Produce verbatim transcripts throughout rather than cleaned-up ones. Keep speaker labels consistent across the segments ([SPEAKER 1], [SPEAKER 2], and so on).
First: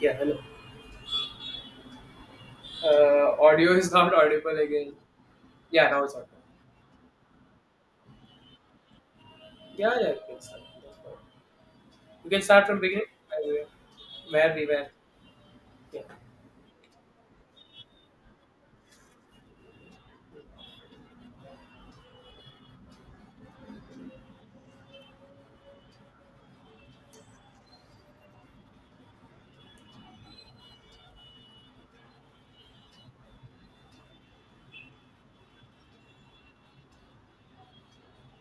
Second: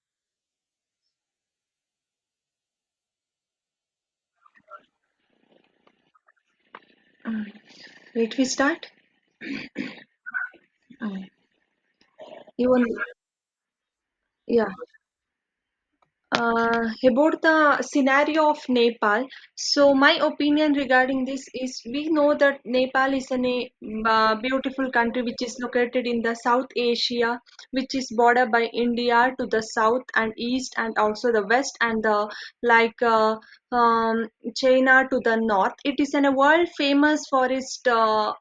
[SPEAKER 1] Yeah, hello. Uh, audio is not audible again. Yeah, now it's audible.
[SPEAKER 2] Let me start.
[SPEAKER 1] Yeah, yeah, you can start. That's fine.
[SPEAKER 2] Mm.
[SPEAKER 1] You can start from
[SPEAKER 2] Even
[SPEAKER 1] beginning. I will- Where
[SPEAKER 2] yeah.
[SPEAKER 1] we were. Yeah,
[SPEAKER 2] Uh, about the scenario of Nepal. So my opinion regarding this is we know that Nepal is a na- uh, beautiful country which is located in the South Asia, which is bordered by India to the south and east, and also the west and the like uh, um, China to the north. It is in a world famous forest, uh,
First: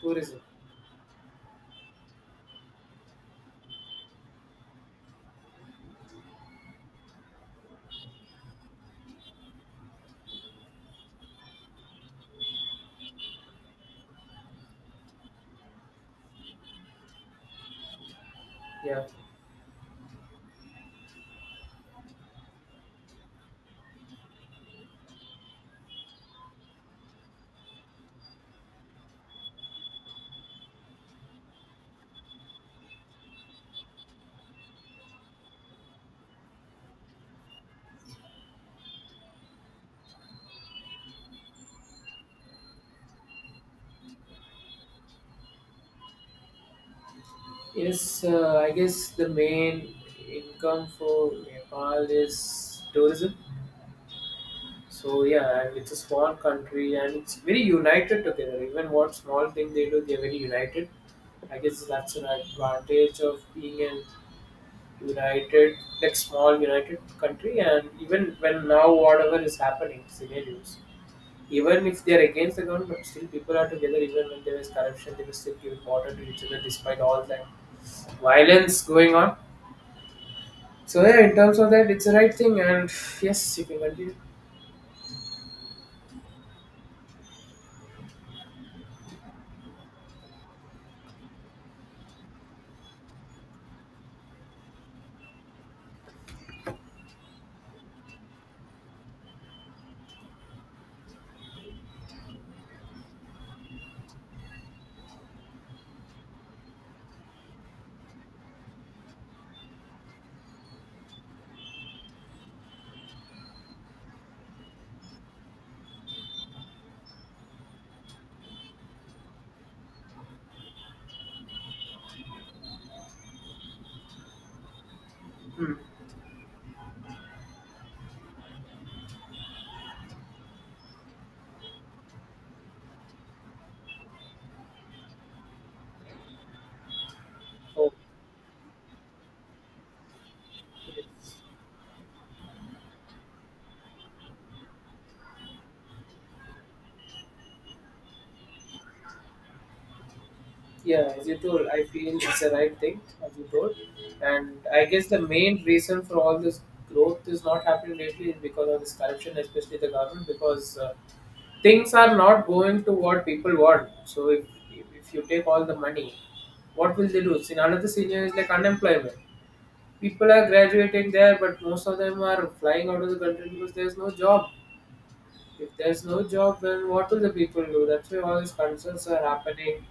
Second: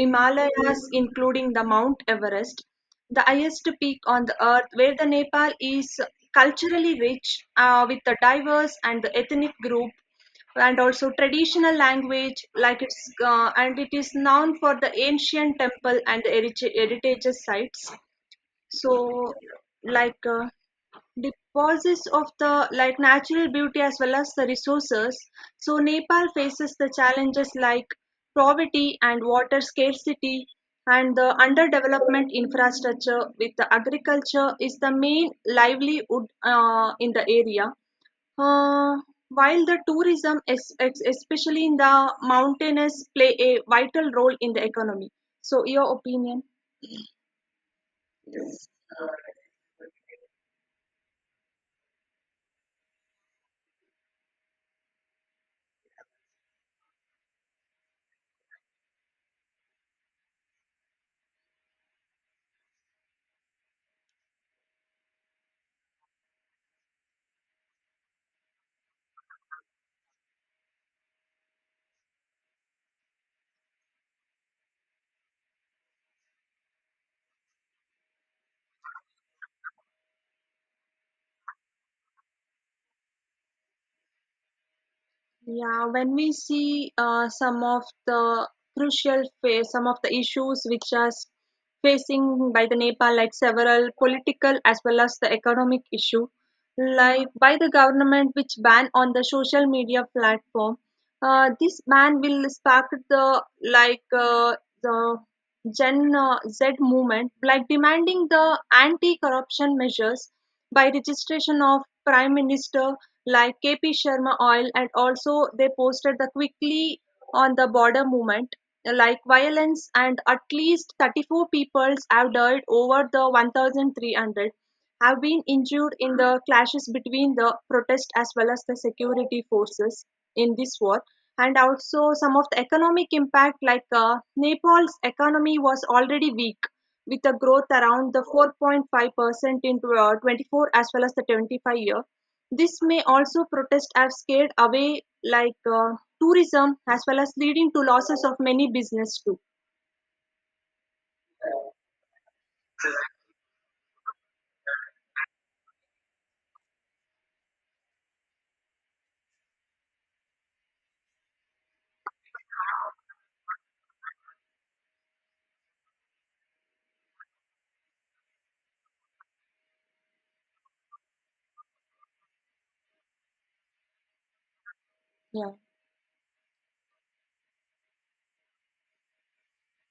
[SPEAKER 1] tourism.
[SPEAKER 2] including the Mount Everest, the highest peak on the earth, where the Nepal is culturally rich uh, with a diverse and ethnic group and also traditional language like it's uh, and it is known for the ancient temple and heritage heritage sites.
[SPEAKER 1] Yeah.
[SPEAKER 2] So like uh, deposits of the like natural beauty as well as the resources, so Nepal faces the challenges like poverty and water scarcity and the underdevelopment infrastructure with the agriculture is the main livelihood uh, in the area. Uh, while the tourism, es- es- especially in the mountainous, play a vital role in the economy. So, your opinion?
[SPEAKER 1] Yes, uh, I guess the main income for Nepal is tourism. So yeah, and it's a small country and it's very united together. Even what small thing they do, they're very united. I guess that's an advantage of being an united like small united country, and even when now whatever is happening scenarios, even if they are against the government, but still people are together. Even when there is corruption, they will still give water to each other despite all that violence going on. So yeah, in terms of that, it's the right thing, and yes, you can continue.
[SPEAKER 2] Yeah, when we see uh, some of the crucial phase, some of the issues which are s- facing by the Nepal, like several political as well as the economic issue, like by the government which ban on the social media platform, uh, this ban will spark the like uh, the Gen uh, Z movement, like demanding the anti-corruption measures by registration of Prime Minister like K P Sharma Oil, and also they posted the quickly on the border movement, like violence, and at least thirty-four people have died, over the one thousand three hundred have been
[SPEAKER 1] Hmm.
[SPEAKER 2] injured in the clashes between the protest as well as the security forces in this war. And also some of the economic impact, like uh, nepal's economy was already weak with a growth
[SPEAKER 1] Oh,
[SPEAKER 2] around the four point five percent in uh, twenty-four as
[SPEAKER 1] okay.
[SPEAKER 2] well as the twenty-five year. This may also protest have scared away like uh, tourism as well as leading to losses of many business too.
[SPEAKER 1] Yeah, as you told, I feel it's the right thing, as you told. And I guess the main reason for all this growth is not happening lately is because of this corruption, especially the government, because uh, things are not going to what people want. So if, if if you take all the money, what will they do? See, another scenario is like unemployment. People are graduating there, but most of them are flying out of the country because there's no job.
[SPEAKER 2] Yeah.
[SPEAKER 1] If there's no job, then what will the people do? That's why all these concerns are happening.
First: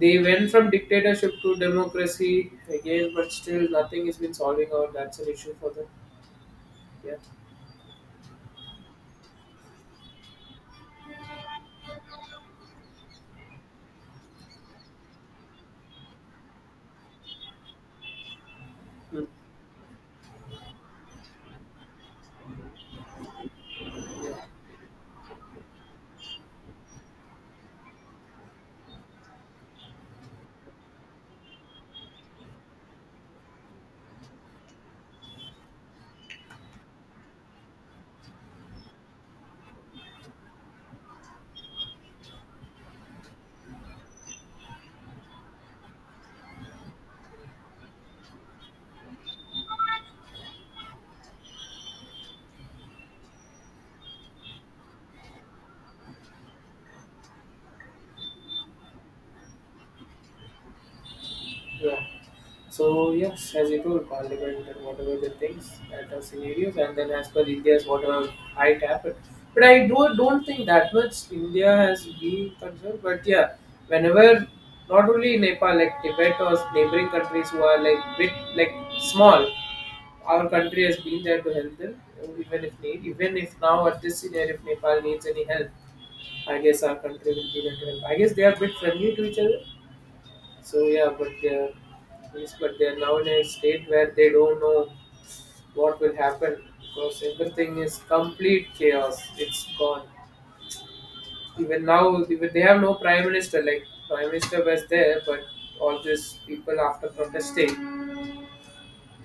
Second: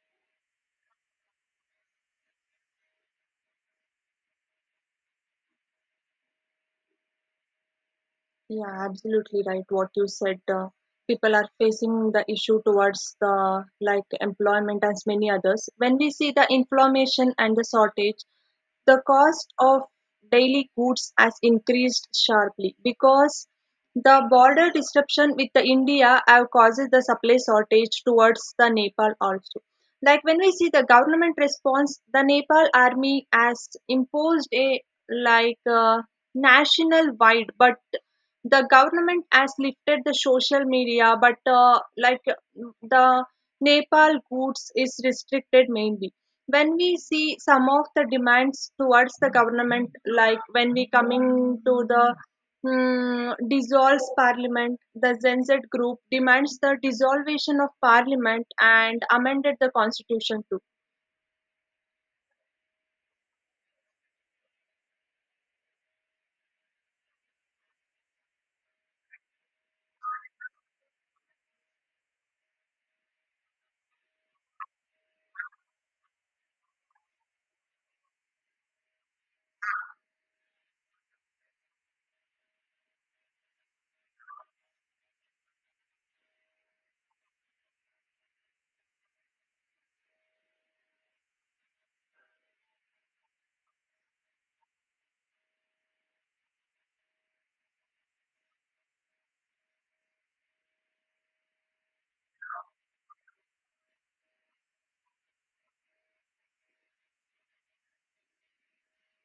[SPEAKER 1] They went from dictatorship to democracy again, but still nothing has been solving out. That's an issue for them. Yeah.
[SPEAKER 2] Yeah, absolutely right. What you said, uh, people are facing the issue towards the like employment as many others. When we see the inflammation and the shortage, the
[SPEAKER 1] Mm.
[SPEAKER 2] cost of daily goods has increased sharply because the border disruption with the India have causes the supply shortage towards the Nepal also. Like when we see the government response, the Nepal army has imposed a like uh, national wide but the government has lifted the social media, but uh, like uh, the Nepal goods is restricted mainly. When we see some of the demands towards the government, like when we coming to the mm, dissolves parliament, the Zenz group demands the dissolution of parliament and amended the constitution too.
[SPEAKER 1] Yeah. So yes, as you told, Parliament and whatever the things that are scenarios, and then as per India's whatever might happen. But I do don't think that much India has been concerned. But yeah, whenever, not only Nepal, like Tibet or neighboring countries who are like bit like small, our country has been there to help them. Even if need, even if now at this scenario, if Nepal needs any help, I guess our country will be there to help. I guess they are a bit friendly to each other. So yeah, but they're, yes, but they're now in a state where they don't know what will happen because everything is complete chaos. It's gone. Even now, even they have no prime minister. Like prime minister was there, but all these people after protesting,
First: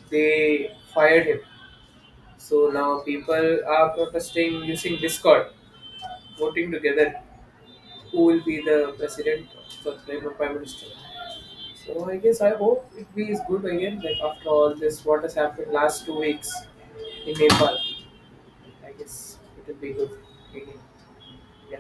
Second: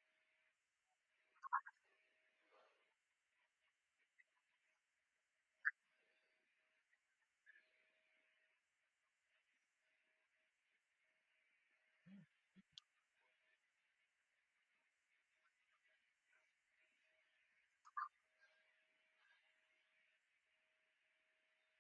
[SPEAKER 1] they fired him. So now people are protesting using Discord, voting together who will be the president or the prime prime minister. So I guess I hope it be is good again. Like after all this, what has happened last two weeks in Nepal, I guess it will be good again. Yeah,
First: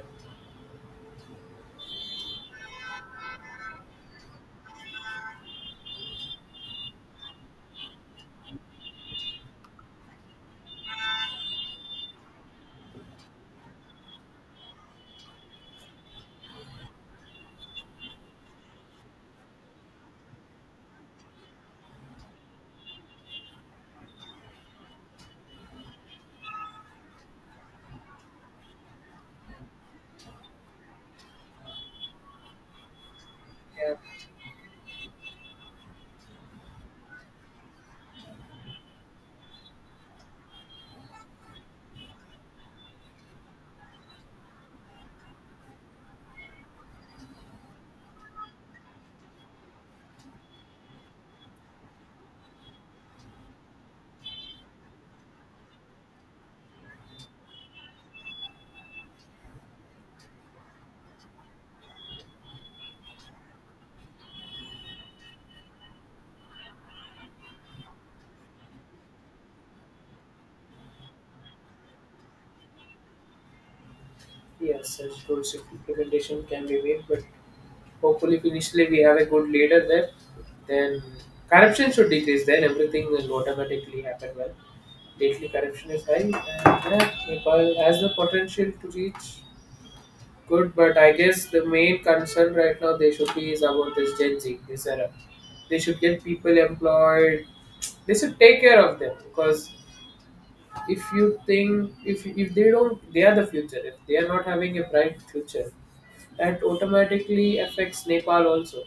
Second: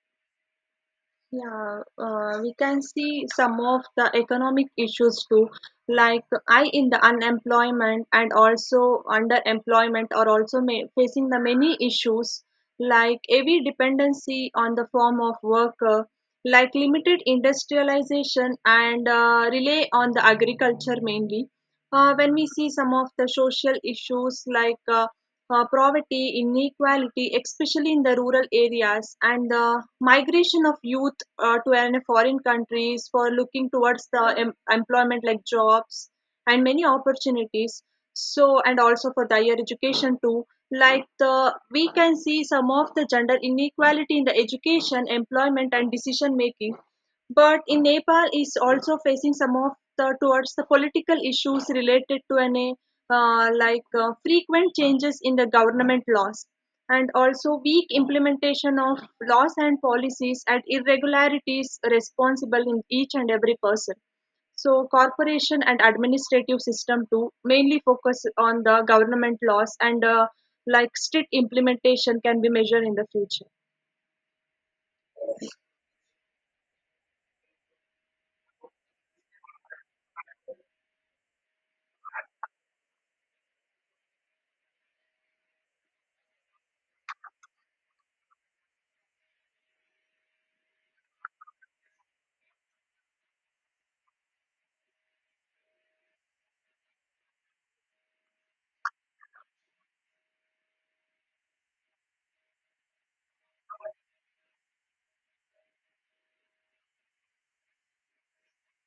[SPEAKER 2] Yeah, uh, we can see some of the economic issues too, like I in the unemployment and also underemployment are also ma- facing the many issues like heavy dependency on the form of worker, like limited industrialization and uh, rely on the agriculture mainly. Uh, when we see some of the social issues like uh, uh, poverty, inequality, especially in the rural areas, and the migration of youth uh, to an foreign countries for looking
[SPEAKER 1] yeah,
[SPEAKER 2] towards the em- employment like jobs and many opportunities. So, and also for the higher education too. Like the, we can see some of the gender inequality in the education, employment, and decision making. But in Nepal is also facing some of the towards the political issues related to an uh, like uh, frequent changes in the government laws and also weak implementation of laws and policies and irregularities responsible in each and every person. So corporation and administrative system too mainly focus on the government laws and uh, like strict implementation can be measured in the future.
[SPEAKER 1] yes. And rules implementation can be made, but hopefully, if initially we have a good leader there, then corruption should decrease. Then everything will automatically happen well. Lately, corruption is high, and yeah, Nepal has the potential to reach good, but I guess the main concern right now they should be is about this Gen Z, this era. They should get people employed. They should take care of them because if you think, if if they don't, they are the future. If they are not having a bright future, that automatically affects Nepal also.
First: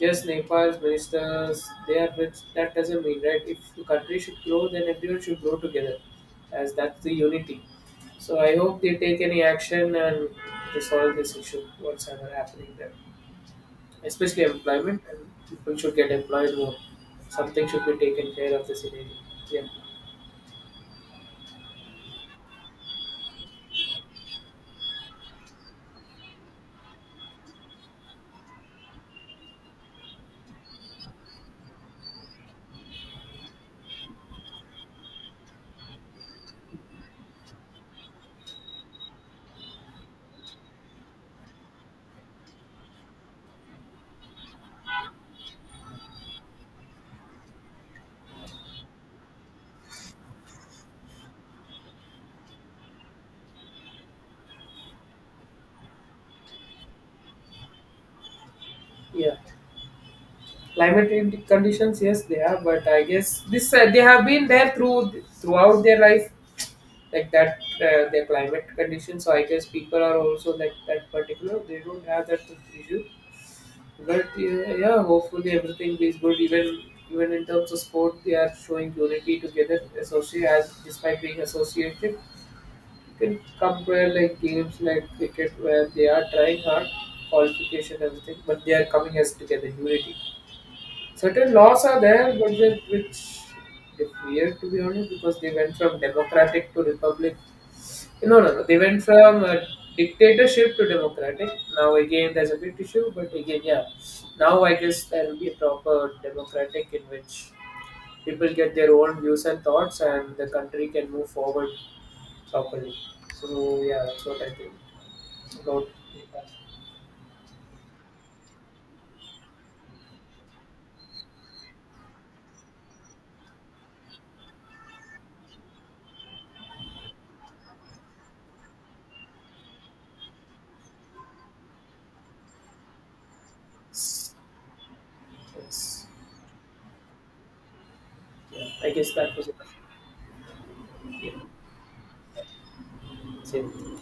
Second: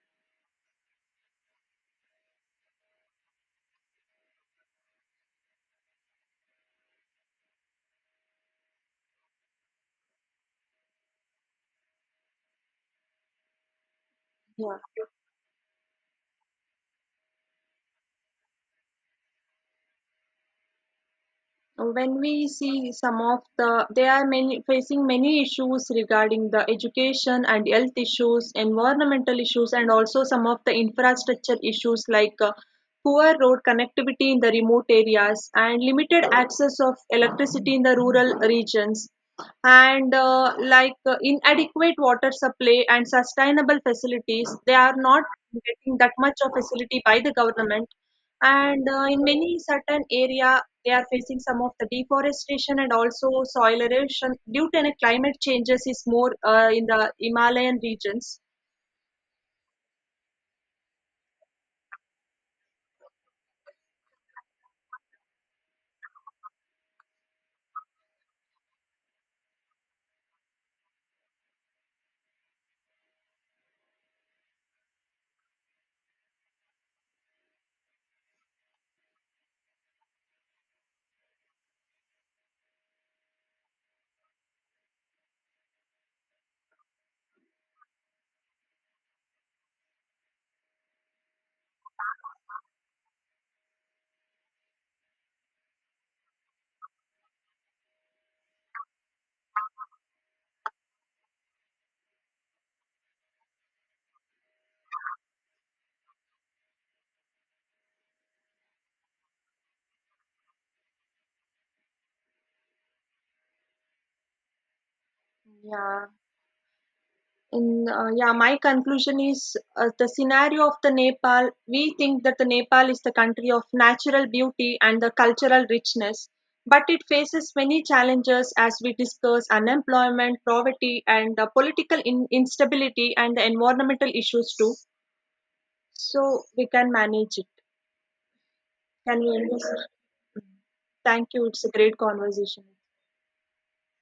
[SPEAKER 1] Just Nepal's ministers, they are rich. That doesn't mean, right? If the country should grow, then everyone should grow together, as that's the unity. So I hope they take any action and resolve this issue, what's ever happening there. Especially
[SPEAKER 2] Yeah,
[SPEAKER 1] employment, and people should get employed more. Something should be taken care of this area. Yeah,
[SPEAKER 2] when we see some of the they are many facing many issues regarding the education and health issues, environmental issues, and also some of the infrastructure issues like uh, poor road connectivity in the remote areas and limited access of electricity in the rural regions and uh, like uh, inadequate water supply and sustainable facilities, they are not getting that much of facility by the government. And uh, in many certain area they are facing some of the deforestation and also soil erosion due to any climate changes is more uh, in the himalayan regions.
[SPEAKER 1] yeah. Climate in- conditions, yes, they are, but I guess this uh, they have been there through throughout their life. Like that uh, their climate condition. So I guess people are also like that particular. They don't have that issue. But yeah, yeah, hopefully everything is good. Even even in terms of sport, they are showing unity together. Associate as despite being associated, you can compare like games like cricket where they are trying hard, qualification everything, but they are coming as together unity. Certain laws are there, but with which they fear to be honest because they went from democratic to republic, no, no, no. They went from a dictatorship to democratic. Now again, there's a big issue, but again, yeah. Now I guess there will be a proper democratic in which people get their own views and thoughts, and the country can move forward properly. So yeah, that's what I think about.
[SPEAKER 2] Yeah, in uh, yeah my conclusion is uh, the scenario of the nepal, we think that the nepal is the country of natural beauty and the cultural richness, but it faces many challenges as we discuss unemployment, poverty, and uh, political in- instability and the environmental
[SPEAKER 1] Yes,
[SPEAKER 2] issues too.
[SPEAKER 1] yes.
[SPEAKER 2] So we can manage it.
[SPEAKER 1] Yeah, I guess
[SPEAKER 2] Can we
[SPEAKER 1] that
[SPEAKER 2] end
[SPEAKER 1] was it.
[SPEAKER 2] this? Thank you. It's a great conversation.
[SPEAKER 1] Same.